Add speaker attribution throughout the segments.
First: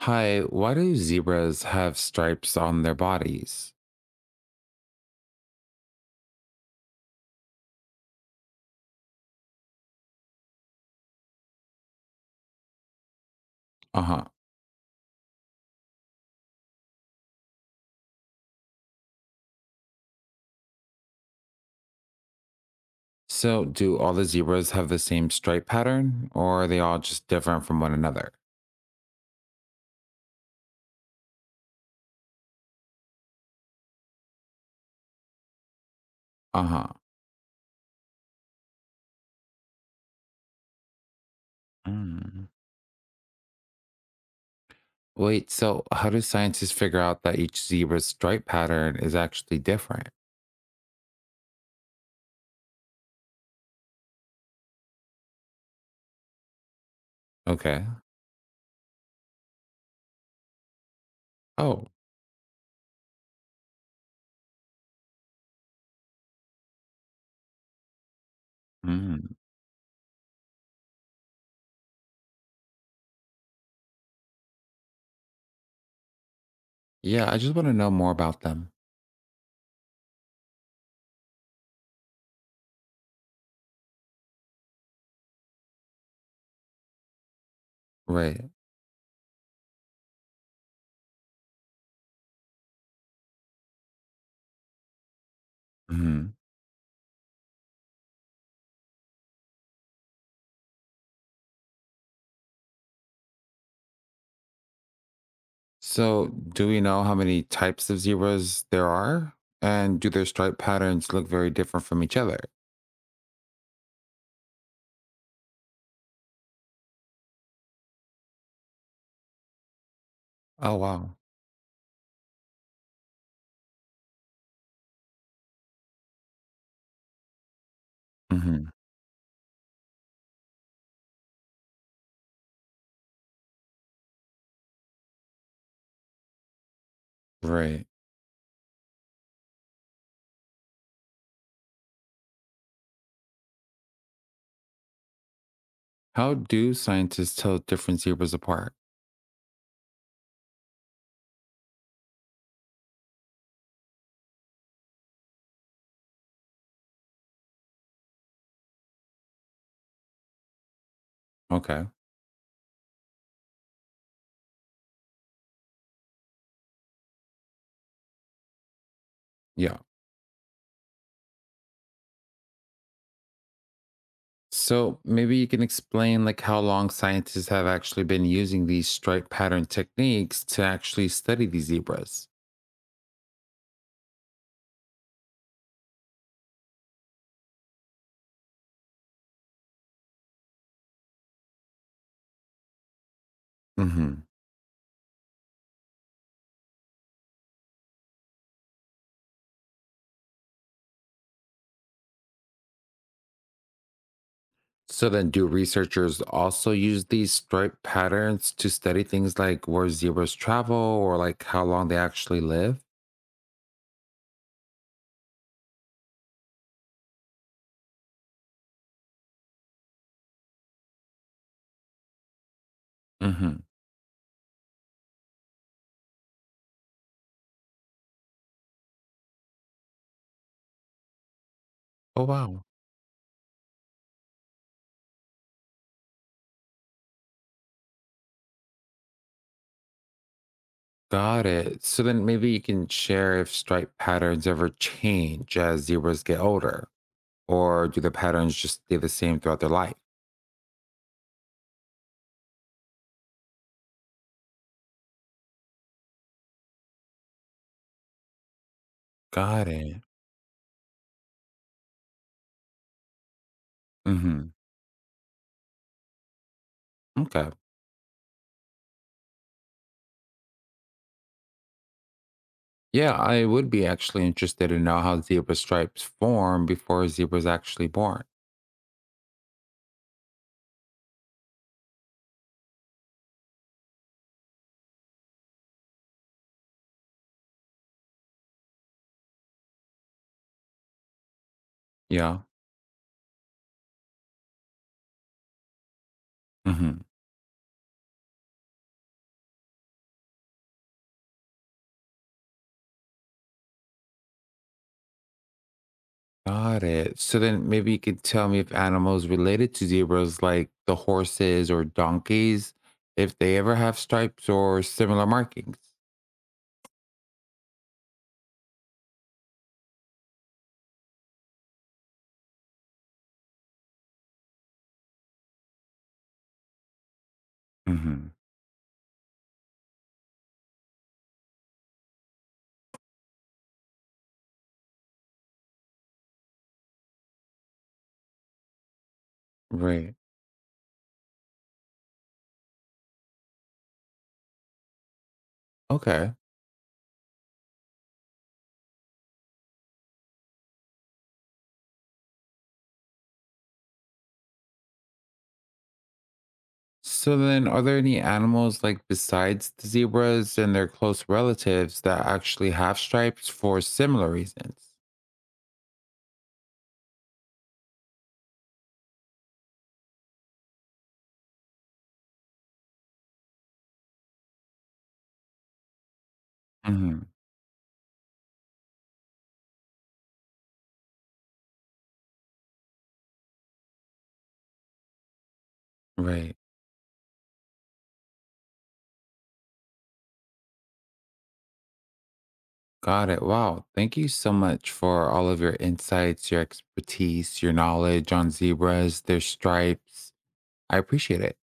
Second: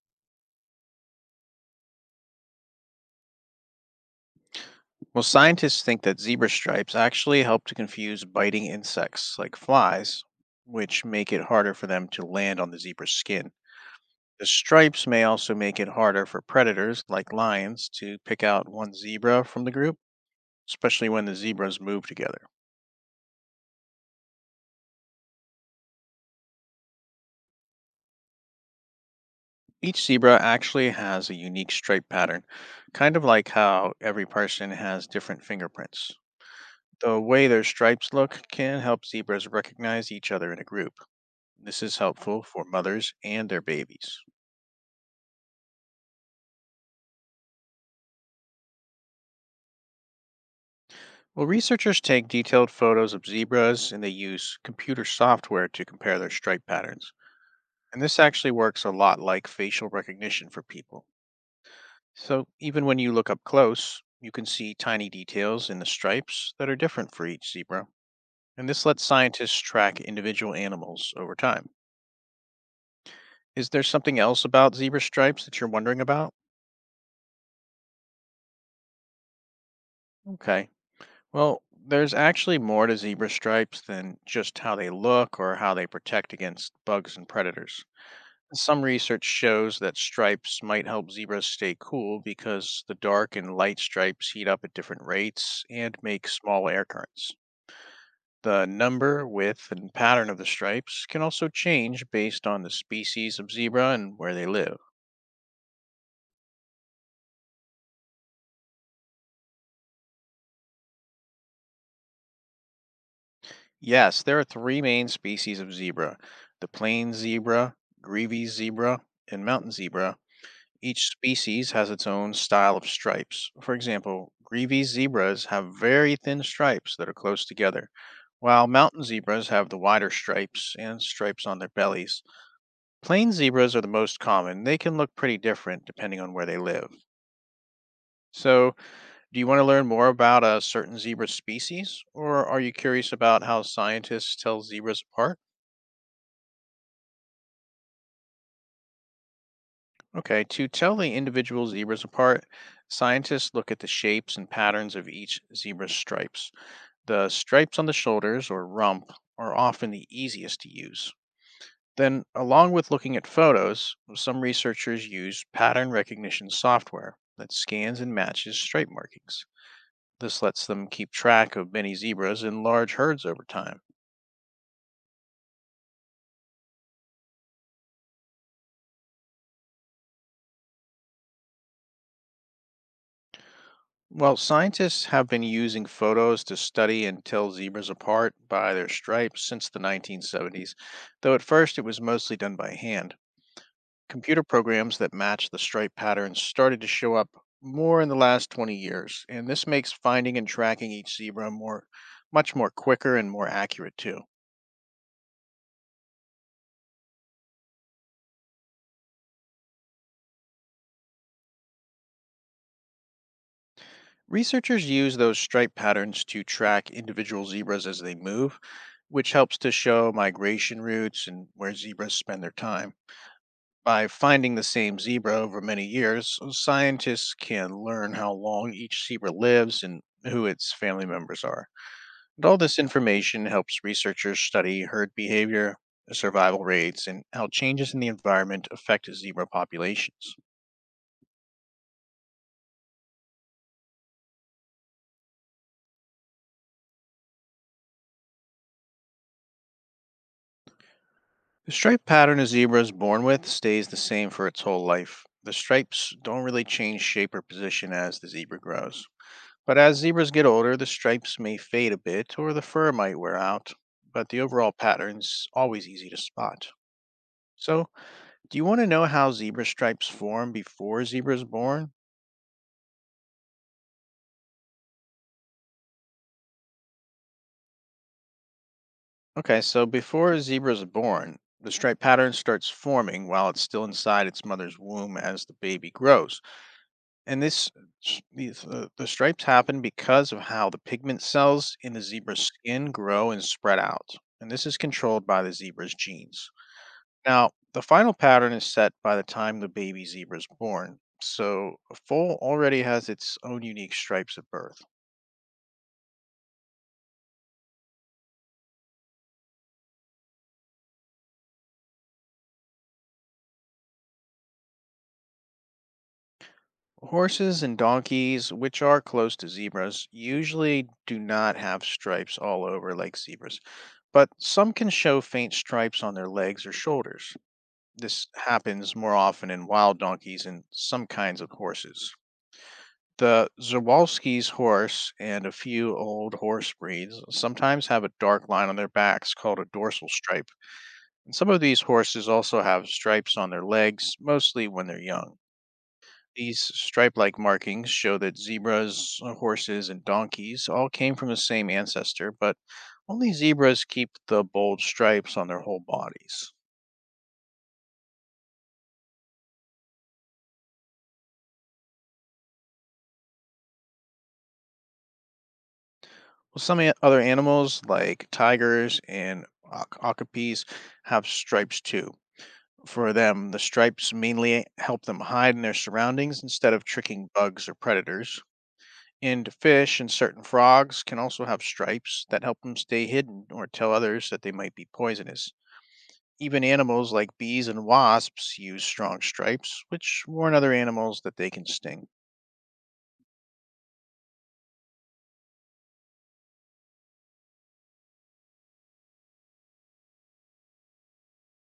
Speaker 1: Hi, why do zebras have stripes on their bodies?
Speaker 2: Well, scientists think that zebra stripes actually help to confuse biting insects like flies, which make it harder for them to land on the zebra's skin.
Speaker 1: Uh huh.
Speaker 2: The stripes may also make it harder for predators like lions to pick out one zebra from the group, especially when the zebras move together.
Speaker 1: So, do all the zebras have the same stripe pattern, or are they all just different from one another?
Speaker 2: Each zebra actually has a unique stripe pattern, kind of like how every person has different fingerprints.
Speaker 1: Uh huh.
Speaker 2: The way their stripes look can help zebras recognize each other in a group. This is helpful
Speaker 1: Mm.
Speaker 2: for mothers and their babies.
Speaker 1: Wait, so how do scientists figure out that each zebra's stripe pattern is actually different?
Speaker 2: Well, researchers take detailed photos of zebras and they use computer software to compare their stripe patterns.
Speaker 1: Okay.
Speaker 2: And this actually works a lot like facial recognition for people.
Speaker 1: Oh.
Speaker 2: So even when you look up close, you can see tiny details in the stripes that are different for each zebra. And this lets
Speaker 1: Mm.
Speaker 2: scientists track individual animals over time. Is there something else about zebra stripes that you're wondering about?
Speaker 1: Yeah, I just want to know more about them.
Speaker 2: Okay. Well, there's actually more to zebra stripes than just how they look or how they protect against bugs and predators.
Speaker 1: Right.
Speaker 2: Some research shows that stripes might help zebras stay cool because the dark and light stripes heat up at different rates and make
Speaker 1: Hmm.
Speaker 2: small air currents. The number, width, and pattern of the stripes can also change based on the species of zebra and where they live.
Speaker 1: So, do we know how many types of zebras there are? And do their stripe patterns look very different from each other?
Speaker 2: Yes, there are three main species of zebra: the plain zebra, grevy's zebra, and mountain zebra.
Speaker 1: Oh,
Speaker 2: Each
Speaker 1: wow.
Speaker 2: species has its own style of stripes. For example, greavy zebras have very thin stripes that are close together, while
Speaker 1: Hmm.
Speaker 2: mountain zebras have the wider stripes and stripes on their bellies. Plain zebras are the most common. They can look pretty different depending on where they live.
Speaker 1: Right.
Speaker 2: So, do you want to learn more about a certain zebra species, or are you curious about how scientists tell zebras apart?
Speaker 1: How do scientists tell different zebras apart?
Speaker 2: Okay, to tell the individual zebras apart, scientists look at the shapes and patterns of each zebra's stripes. The stripes on the shoulders or rump are often the easiest to use.
Speaker 1: Okay.
Speaker 2: Then, along with looking at photos, some researchers use pattern recognition software that scans and matches stripe markings.
Speaker 1: Yeah.
Speaker 2: This lets them keep track of many zebras in large herds over time.
Speaker 1: So maybe you can explain like how long scientists have actually been using these stripe pattern techniques to actually study these zebras.
Speaker 2: Well, scientists have been using photos to study and tell zebras apart by their stripes since the 1970s, though at first it was mostly done by hand.
Speaker 1: Hmm.
Speaker 2: Computer programs that match the stripe patterns started to show up more in the last 20 years, and this makes finding and tracking each zebra more much more quicker and more accurate too.
Speaker 1: So then, do researchers also use these stripe patterns to study things like where zebras travel or like how long they actually live?
Speaker 2: Researchers use those stripe patterns to track individual zebras as they move, which helps to show migration routes and where zebras spend their time.
Speaker 1: Hmm.
Speaker 2: By finding the same zebra over many years, scientists can learn how long each zebra lives and who its family members are.
Speaker 1: Oh
Speaker 2: And all
Speaker 1: wow.
Speaker 2: this information helps researchers study herd behavior, survival rates, and how changes in the environment affect zebra populations.
Speaker 1: Got it. So then maybe you can share if stripe patterns ever change as zebras get older. Or do the patterns just stay the same throughout their life?
Speaker 2: The stripe pattern a zebra is born with stays the same for its whole life. The stripes don't really change shape or position as the zebra grows.
Speaker 1: Got
Speaker 2: But as
Speaker 1: it.
Speaker 2: zebras get older, the stripes may fade a bit or the fur might wear out, but the
Speaker 1: Hmm.
Speaker 2: overall pattern's always easy to spot.
Speaker 1: Okay.
Speaker 2: So, do you want to know how zebra stripes form before a zebra is born?
Speaker 1: Yeah, I would be actually interested to know how zebra stripes form before a zebra is actually born.
Speaker 2: Okay, so before a zebra is born, the stripe pattern starts forming while it's still inside its mother's womb as the baby grows. And the stripes happen because of how the pigment cells in the
Speaker 1: Yeah.
Speaker 2: zebra's skin grow and spread out. And this is controlled by the zebra's genes.
Speaker 1: Hmm.
Speaker 2: Now, the final pattern is set by the time the baby zebra is born. So a foal already has its own unique stripes at birth.
Speaker 1: Got it. So then maybe you could tell me if animals related to zebras, like the horses or donkeys, if they ever have stripes or similar markings.
Speaker 2: Horses and donkeys, which are close to zebras, usually do not have stripes all over like zebras, but some can show faint stripes on their legs or shoulders. This
Speaker 1: Hmm.
Speaker 2: happens more often in wild donkeys and some kinds of horses. The Zawalski's horse and a few old horse breeds sometimes have a dark line on their backs called a dorsal
Speaker 1: Right.
Speaker 2: stripe. And some of these horses also have stripes on their legs, mostly when they're young.
Speaker 1: Okay.
Speaker 2: These stripe like markings show that zebras, horses, and donkeys all came from the same ancestor, but only zebras keep the bold stripes on their whole bodies.
Speaker 1: So then, are there any animals like besides the zebras and their close relatives that actually have stripes for similar reasons?
Speaker 2: Well, other animals, like tigers and okapis, have stripes too. For them, the stripes mainly help them hide in their surroundings instead of
Speaker 1: Hmm.
Speaker 2: tricking bugs or predators. And fish and certain frogs can also have stripes that help them stay hidden or tell others that they might be poisonous.
Speaker 1: Right.
Speaker 2: Even animals like bees and wasps use strong stripes, which warn other animals that they can sting.
Speaker 1: Got it. Wow. Thank you so much for all of your insights, your expertise, your knowledge on zebras, their stripes. I appreciate it.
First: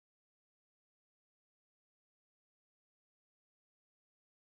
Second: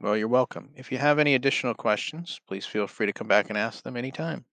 Speaker 2: Well, you're welcome. If you have any additional questions, please feel free to come back and ask them anytime.